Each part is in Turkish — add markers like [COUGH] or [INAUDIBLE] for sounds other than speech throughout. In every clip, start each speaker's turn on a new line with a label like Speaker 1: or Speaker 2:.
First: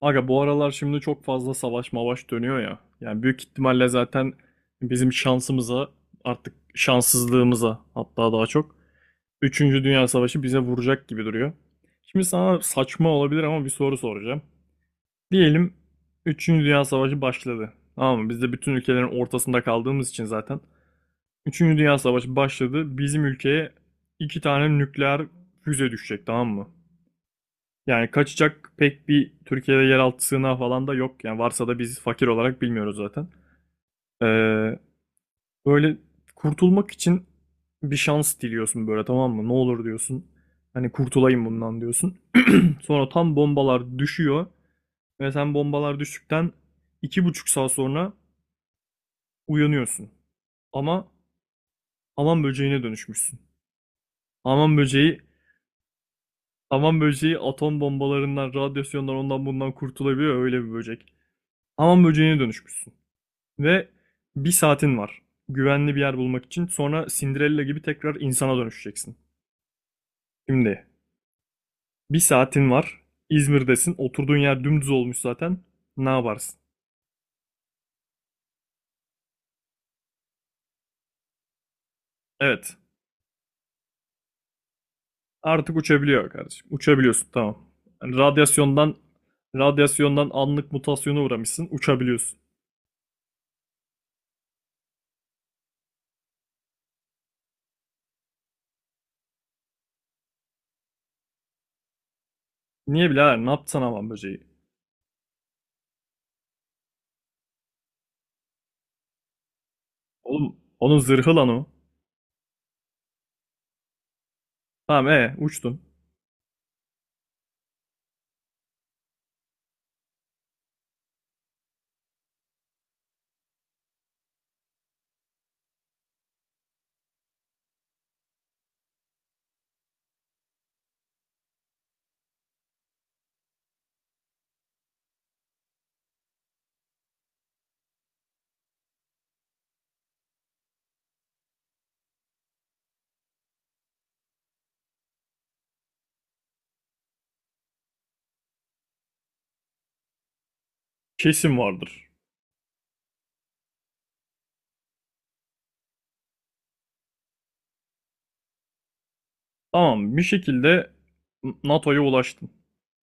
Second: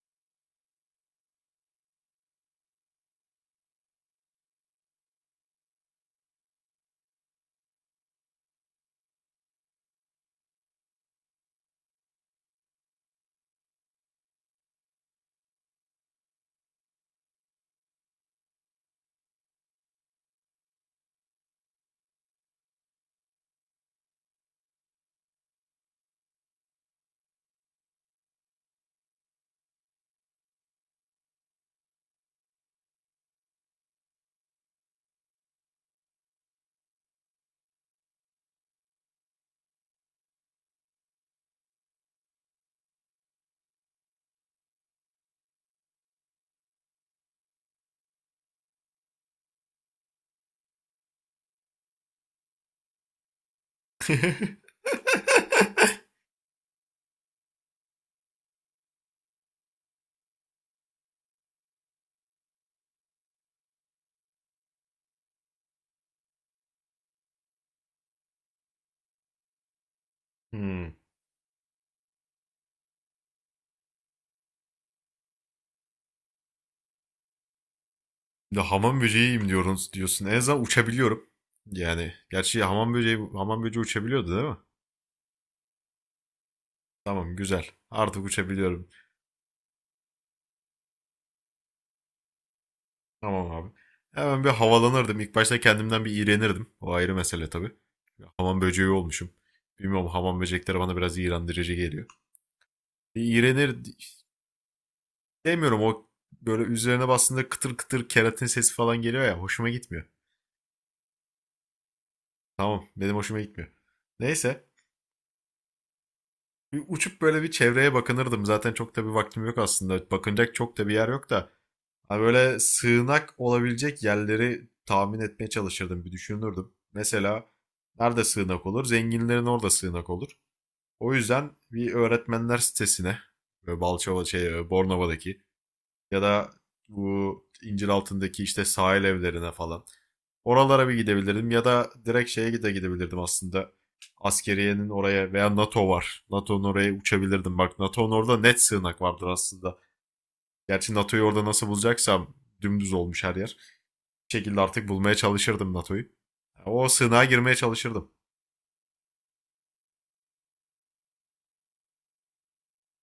Speaker 1: Aga bu aralar şimdi çok fazla savaş mavaş dönüyor ya. Yani büyük ihtimalle zaten bizim şansımıza artık şanssızlığımıza hatta daha çok üçüncü Dünya Savaşı bize vuracak gibi duruyor. Şimdi sana saçma olabilir ama bir soru soracağım. Diyelim üçüncü Dünya Savaşı başladı. Tamam mı? Biz de bütün ülkelerin ortasında kaldığımız için zaten. Üçüncü Dünya Savaşı başladı. Bizim ülkeye iki tane nükleer füze düşecek tamam mı? Yani kaçacak pek bir Türkiye'de yeraltı sığınağı falan da yok. Yani varsa da biz fakir olarak bilmiyoruz zaten. Ee, böyle kurtulmak için bir şans diliyorsun böyle tamam mı? Ne olur diyorsun. Hani kurtulayım bundan diyorsun. [CLEARS THROAT] Sonra tam bombalar düşüyor ve sen bombalar düştükten 2,5 saat sonra uyanıyorsun. Ama aman böceğine dönüşmüşsün. Aman
Speaker 2: [LAUGHS]
Speaker 1: böceği, aman böceği atom bombalarından, radyasyondan ondan bundan kurtulabiliyor öyle bir böcek. Aman böceğine dönüşmüşsün. Ve bir saatin var. Güvenli bir yer bulmak için. Sonra Cinderella gibi tekrar insana dönüşeceksin. Şimdi
Speaker 2: Hmm.
Speaker 1: bir saatin var. İzmir'desin. Oturduğun yer dümdüz olmuş zaten. Ne yaparsın?
Speaker 2: Bir de hamam böceğiyim diyorsun. En azından uçabiliyorum. Yani gerçi
Speaker 1: Evet.
Speaker 2: hamam böceği uçabiliyordu, değil mi?
Speaker 1: Artık uçabiliyor kardeşim. Uçabiliyorsun
Speaker 2: Tamam,
Speaker 1: tamam.
Speaker 2: güzel.
Speaker 1: Yani
Speaker 2: Artık uçabiliyorum.
Speaker 1: radyasyondan anlık mutasyona uğramışsın. Uçabiliyorsun.
Speaker 2: Tamam abi. Hemen bir havalanırdım. İlk başta kendimden bir iğrenirdim. O ayrı mesele tabii. Hamam böceği olmuşum. Bilmiyorum, hamam böcekleri bana biraz iğrendirici geliyor.
Speaker 1: Niye
Speaker 2: Bir
Speaker 1: birader? Ne
Speaker 2: iğrenir
Speaker 1: yaptın aman böceği?
Speaker 2: demiyorum, o böyle üzerine bastığında kıtır kıtır keratin sesi falan geliyor ya, hoşuma gitmiyor.
Speaker 1: Oğlum onun zırhı lan o.
Speaker 2: Tamam, benim hoşuma gitmiyor. Neyse,
Speaker 1: Tamam uçtun.
Speaker 2: bir uçup böyle bir çevreye bakınırdım. Zaten çok da bir vaktim yok aslında. Bakınacak çok da bir yer yok da. Ha, böyle sığınak olabilecek yerleri tahmin etmeye çalışırdım. Bir düşünürdüm. Mesela nerede sığınak olur? Zenginlerin orada sığınak olur. O yüzden bir öğretmenler sitesine, böyle Balçova şey, Bornova'daki ya da bu İnciraltı'ndaki işte sahil evlerine falan. Oralara bir gidebilirdim ya da direkt şeye de gidebilirdim aslında. Askeriyenin oraya, veya NATO var. NATO'nun oraya uçabilirdim. Bak, NATO'nun orada net sığınak vardır aslında. Gerçi NATO'yu orada
Speaker 1: Kesin
Speaker 2: nasıl
Speaker 1: vardır.
Speaker 2: bulacaksam, dümdüz olmuş her yer. Bir şekilde artık bulmaya çalışırdım NATO'yu. O sığınağa girmeye çalışırdım.
Speaker 1: Tamam bir şekilde NATO'ya ulaştım.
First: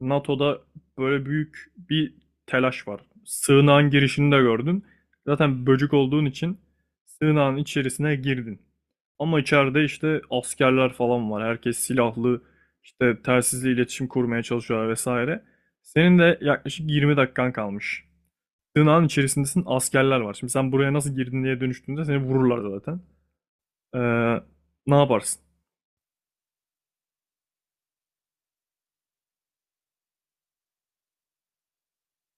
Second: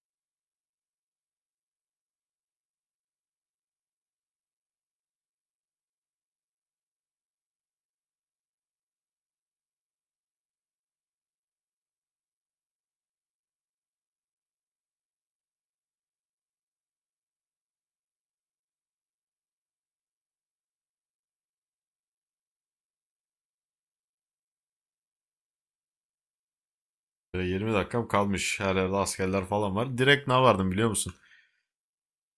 Speaker 1: NATO'da böyle büyük bir telaş var. Sığınağın girişini de gördün. Zaten böcük olduğun için sığınağın içerisine girdin. Ama içeride işte askerler falan var. Herkes silahlı, işte telsizle iletişim kurmaya çalışıyorlar vesaire. Senin de yaklaşık 20 dakikan kalmış. Sığınağın içerisindesin, askerler var. Şimdi sen buraya nasıl girdin diye dönüştüğünde seni vururlar zaten. Ee, ne yaparsın?
Speaker 2: Böyle 20 dakikam kalmış. Her yerde askerler falan var. Direkt ne vardım biliyor musun?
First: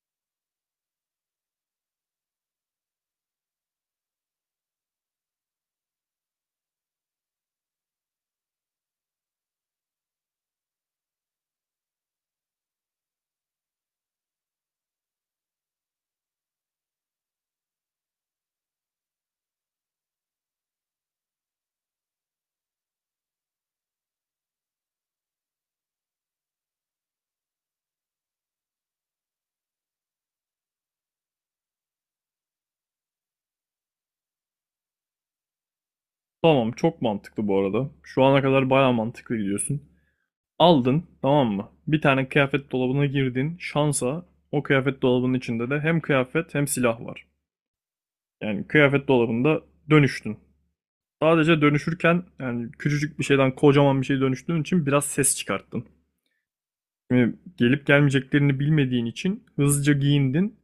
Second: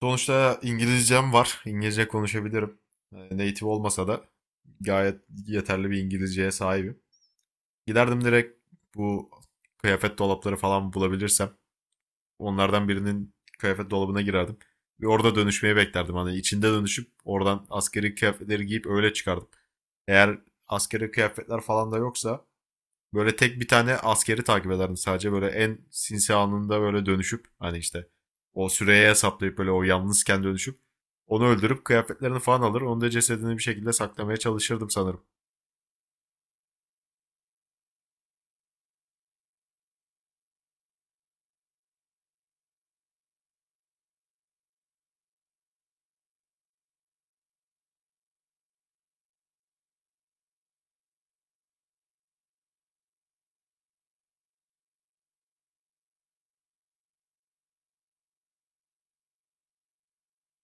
Speaker 2: Sonuçta İngilizcem var. İngilizce konuşabilirim. Native olmasa da gayet yeterli bir İngilizceye sahibim. Giderdim direkt, bu kıyafet dolapları falan bulabilirsem onlardan birinin kıyafet dolabına girerdim. Ve orada dönüşmeyi beklerdim. Hani içinde dönüşüp oradan askeri kıyafetleri giyip öyle çıkardım. Eğer askeri kıyafetler falan da yoksa böyle tek bir tane askeri takip ederdim sadece. Böyle en sinsi anında böyle dönüşüp, hani işte o süreye hesaplayıp, böyle o yalnızken dönüşüp onu öldürüp kıyafetlerini falan alır. Onu da, cesedini bir şekilde saklamaya çalışırdım sanırım.
Speaker 1: Tamam çok mantıklı bu arada. Şu ana kadar baya mantıklı gidiyorsun. Aldın tamam mı? Bir tane kıyafet dolabına girdin. Şansa o kıyafet dolabının içinde de hem kıyafet hem silah var. Yani kıyafet dolabında dönüştün. Sadece dönüşürken yani küçücük bir şeyden kocaman bir şey dönüştüğün için biraz ses çıkarttın. Şimdi gelip gelmeyeceklerini bilmediğin için hızlıca giyindin.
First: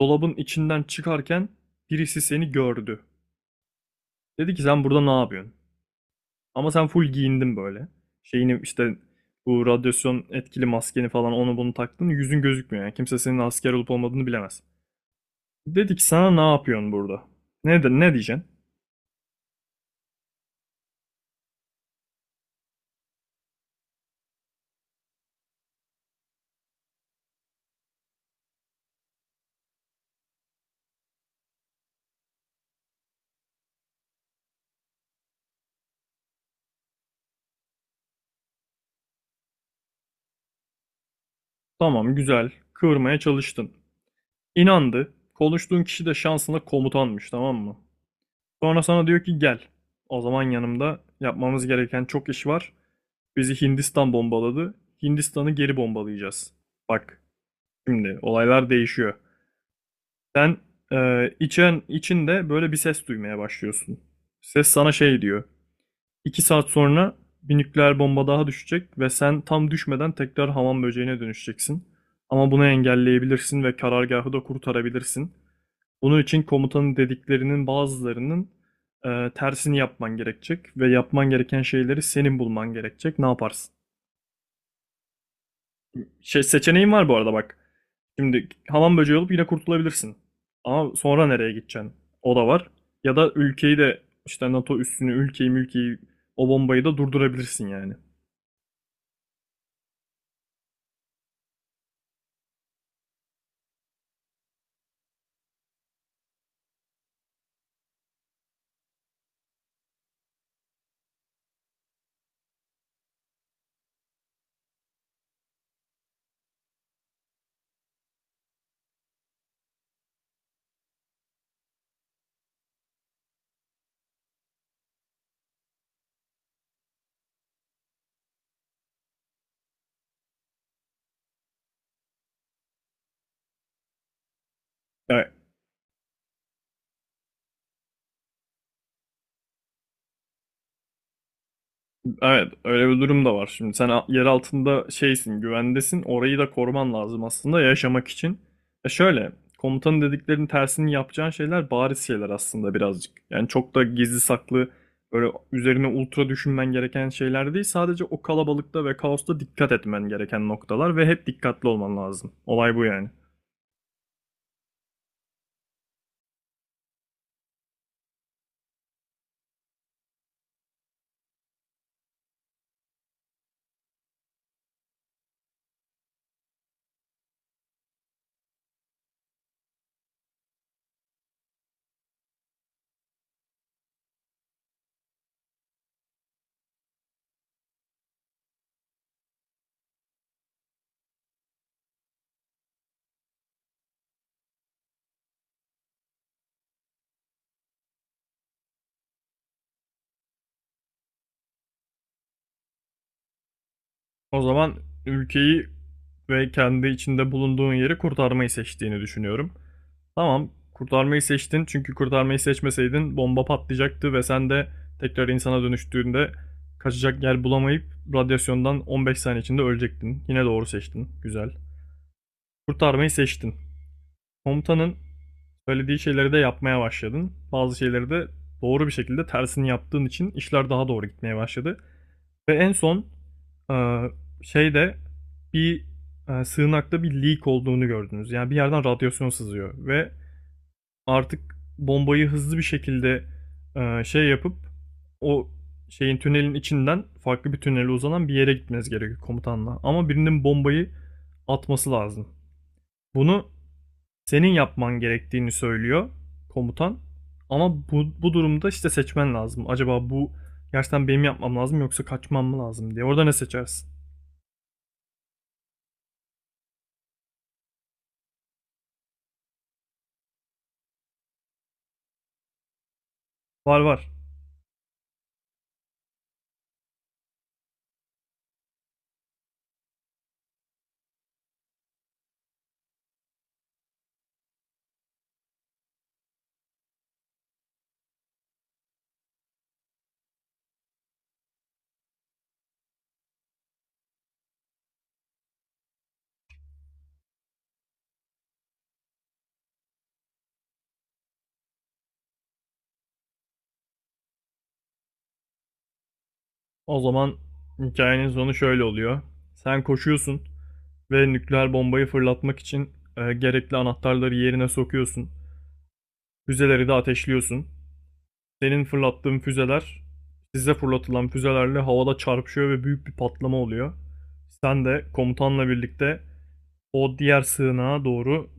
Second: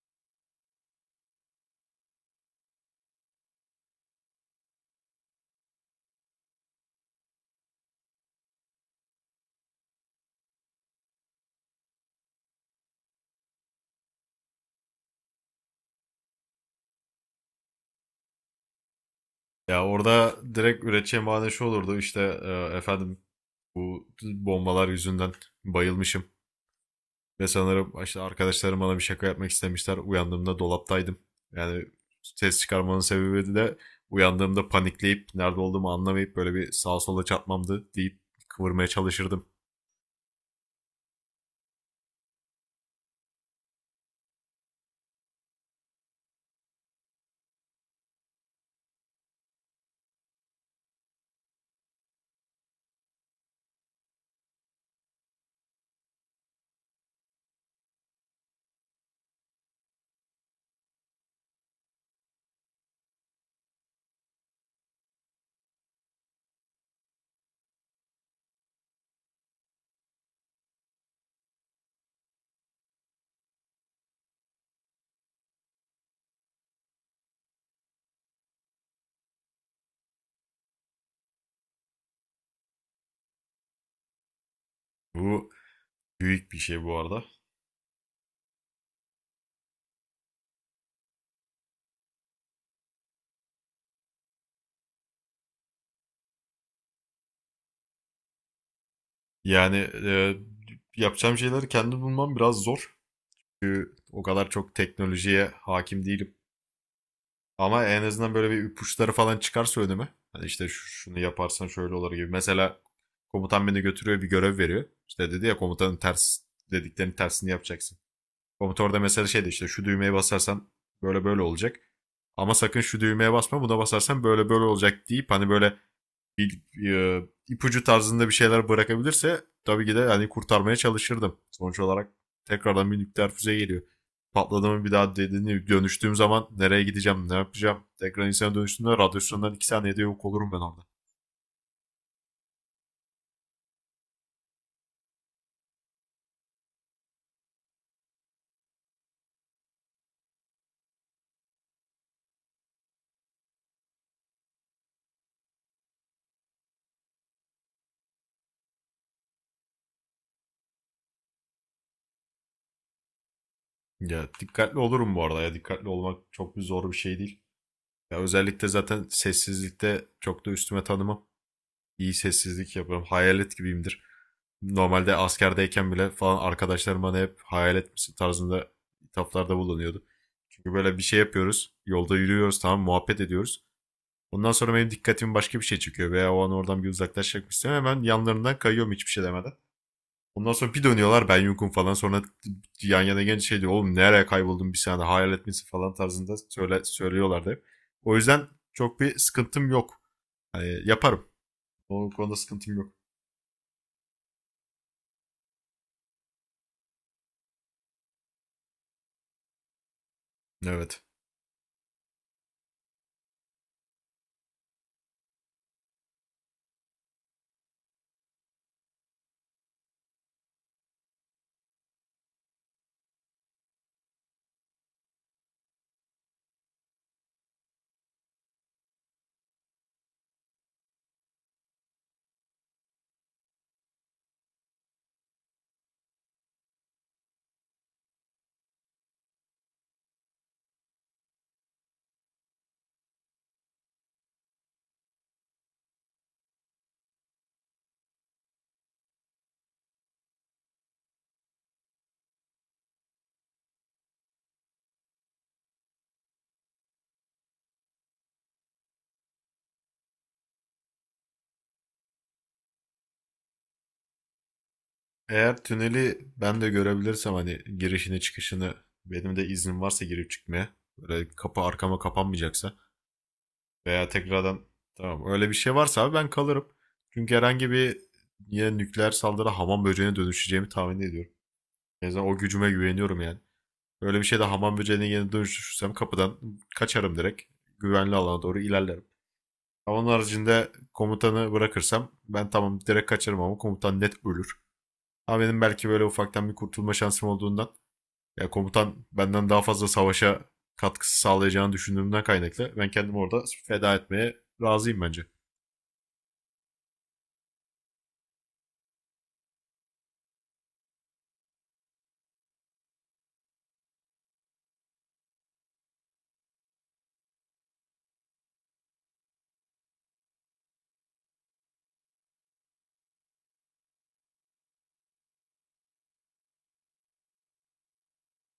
Speaker 1: Dolabın içinden çıkarken birisi seni gördü. Dedi ki sen burada ne yapıyorsun? Ama sen full giyindin böyle. Şeyini işte bu radyasyon etkili maskeni falan onu bunu taktın. Yüzün gözükmüyor yani. Kimse senin asker olup olmadığını bilemez. Dedik sana ne yapıyorsun burada? Ne, de, ne diyeceksin?
Speaker 2: Ya orada direkt üreteceğim bahane şu olurdu işte, efendim bu bombalar yüzünden bayılmışım. Ve sanırım işte arkadaşlarım bana bir şaka yapmak istemişler. Uyandığımda dolaptaydım. Yani ses çıkarmanın sebebi de uyandığımda panikleyip nerede olduğumu anlamayıp böyle bir sağa sola çarpmamdı deyip kıvırmaya çalışırdım.
Speaker 1: Tamam güzel. Kıvırmaya çalıştın. İnandı. Konuştuğun kişi de şansına komutanmış tamam mı? Sonra sana diyor ki gel. O zaman yanımda yapmamız gereken çok iş var. Bizi Hindistan bombaladı. Hindistan'ı geri bombalayacağız. Bak şimdi olaylar değişiyor. Sen e, içen içinde böyle bir ses duymaya başlıyorsun. Ses sana şey diyor. 2 saat sonra bir nükleer bomba daha düşecek ve sen tam düşmeden tekrar hamam böceğine dönüşeceksin. Ama bunu engelleyebilirsin ve karargahı da kurtarabilirsin. Bunun için komutanın dediklerinin bazılarının tersini yapman gerekecek ve yapman gereken şeyleri senin bulman gerekecek. Ne yaparsın?
Speaker 2: Bu
Speaker 1: Şey,
Speaker 2: büyük bir şey
Speaker 1: seçeneğin
Speaker 2: bu
Speaker 1: var bu
Speaker 2: arada.
Speaker 1: arada bak. Şimdi hamam böceği olup yine kurtulabilirsin. Ama sonra nereye gideceksin? O da var. Ya da ülkeyi de işte NATO üssünü, ülkeyi mülkeyi o bombayı da durdurabilirsin yani.
Speaker 2: Yani e, yapacağım şeyleri kendim bulmam biraz zor. Çünkü o kadar çok teknolojiye hakim değilim. Ama en azından böyle bir ipuçları falan çıkarsa önüme. Hani işte şunu yaparsan şöyle olur gibi. Mesela komutan beni götürüyor, bir görev veriyor. İşte dedi ya, komutanın dediklerinin tersini yapacaksın. Komutan orada mesela şeydi, işte şu düğmeye basarsan böyle böyle olacak. Ama sakın şu düğmeye basma, buna basarsan böyle böyle olacak deyip, hani böyle bir e, ipucu tarzında bir şeyler bırakabilirse tabii ki de hani kurtarmaya çalışırdım. Sonuç olarak tekrardan bir nükleer füze geliyor. Patladı mı, bir daha
Speaker 1: Ya,
Speaker 2: dediğini dönüştüğüm zaman nereye gideceğim, ne yapacağım? Tekrar insana dönüştüğümde radyasyondan 2 saniyede yok olurum ben orada.
Speaker 1: evet, öyle bir durum da var. Şimdi sen yer altında şeysin, güvendesin. Orayı da koruman lazım aslında yaşamak için. E şöyle, komutanın dediklerinin tersini yapacağın şeyler bariz şeyler aslında birazcık. Yani çok da gizli saklı, böyle üzerine ultra düşünmen gereken şeyler değil. Sadece o kalabalıkta ve kaosta dikkat etmen gereken noktalar ve hep dikkatli olman lazım. Olay bu yani.
Speaker 2: Ya dikkatli olurum bu arada, ya dikkatli olmak çok bir zor bir şey değil. Ya özellikle zaten sessizlikte çok da üstüme tanımam. İyi sessizlik yapıyorum. Hayalet gibiyimdir. Normalde askerdeyken bile falan arkadaşlarım bana hep hayalet misin tarzında hitaplarda bulunuyordu. Çünkü böyle bir şey yapıyoruz. Yolda yürüyoruz, tamam, muhabbet ediyoruz. Ondan sonra benim dikkatimi başka bir şey çekiyor veya o an oradan bir uzaklaşmak istiyorum. Hemen yanlarından kayıyorum hiçbir şey demeden. Ondan sonra bir dönüyorlar, ben yokum falan. Sonra yan yana genç şey diyor. Oğlum nereye kayboldun bir saniye, hayalet misin falan tarzında söylüyorlardı hep. O yüzden çok bir sıkıntım yok. Hani yaparım. O konuda sıkıntım yok.
Speaker 1: O zaman ülkeyi ve kendi içinde bulunduğun yeri kurtarmayı seçtiğini düşünüyorum. Tamam,
Speaker 2: Evet.
Speaker 1: kurtarmayı seçtin çünkü kurtarmayı seçmeseydin bomba patlayacaktı ve sen de tekrar insana dönüştüğünde kaçacak yer bulamayıp radyasyondan 15 saniye içinde ölecektin. Yine doğru seçtin. Güzel. Kurtarmayı seçtin. Komutanın söylediği şeyleri de yapmaya başladın. Bazı şeyleri de doğru bir şekilde tersini yaptığın için işler daha doğru gitmeye başladı. Ve en son e, şeyde bir sığınakta bir leak olduğunu gördünüz. Yani bir yerden radyasyon sızıyor ve artık bombayı hızlı bir şekilde şey yapıp o şeyin tünelin içinden farklı bir tünele uzanan bir yere gitmeniz gerekiyor komutanla. Ama birinin bombayı atması lazım. Bunu senin yapman gerektiğini söylüyor komutan. Ama bu durumda işte seçmen lazım. Acaba bu gerçekten benim yapmam lazım yoksa kaçmam mı lazım diye. Orada ne seçersin?
Speaker 2: Eğer tüneli ben de görebilirsem, hani girişini çıkışını, benim de iznim varsa girip çıkmaya, böyle kapı arkama kapanmayacaksa
Speaker 1: Var
Speaker 2: veya
Speaker 1: var.
Speaker 2: tekrardan, tamam, öyle bir şey varsa abi ben kalırım. Çünkü herhangi bir yine nükleer saldırı hamam böceğine dönüşeceğimi tahmin ediyorum. En azından o gücüme güveniyorum yani. Öyle bir şeyde hamam böceğine yine dönüşürsem kapıdan kaçarım direkt. Güvenli alana doğru ilerlerim. Ama onun haricinde komutanı bırakırsam ben, tamam, direkt kaçarım, ama komutan net ölür. Ama benim belki böyle ufaktan bir kurtulma şansım olduğundan. Ya komutan benden daha fazla savaşa katkısı sağlayacağını düşündüğümden kaynaklı. Ben kendimi orada feda etmeye razıyım bence.
Speaker 1: O zaman hikayenin sonu şöyle oluyor. Sen koşuyorsun ve nükleer bombayı fırlatmak için gerekli anahtarları yerine sokuyorsun. Füzeleri de ateşliyorsun. Senin fırlattığın füzeler size fırlatılan füzelerle havada çarpışıyor ve büyük bir patlama oluyor. Sen de komutanla birlikte o diğer sığınağa doğru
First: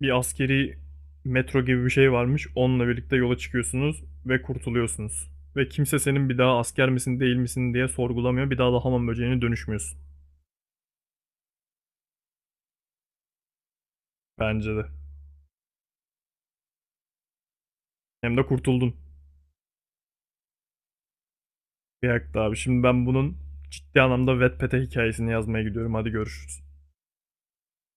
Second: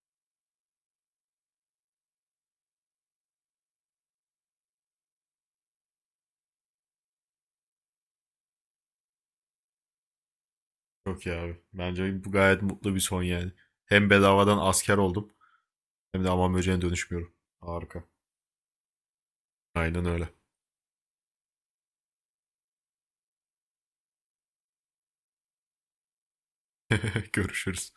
Speaker 1: bir askeri metro gibi bir şey varmış. Onunla birlikte yola çıkıyorsunuz ve kurtuluyorsunuz. Ve kimse senin bir daha asker misin değil misin diye sorgulamıyor. Bir daha da hamam böceğine dönüşmüyorsun.
Speaker 2: Çok iyi abi. Bence bu gayet mutlu bir son yani. Hem bedavadan
Speaker 1: Bence de.
Speaker 2: asker oldum, hem de aman böceğine dönüşmüyorum. Harika.
Speaker 1: Hem de kurtuldun.
Speaker 2: Aynen öyle.
Speaker 1: Bir dakika abi. Şimdi ben bunun ciddi anlamda Wattpad'e hikayesini yazmaya gidiyorum. Hadi görüşürüz.
Speaker 2: [LAUGHS] Görüşürüz.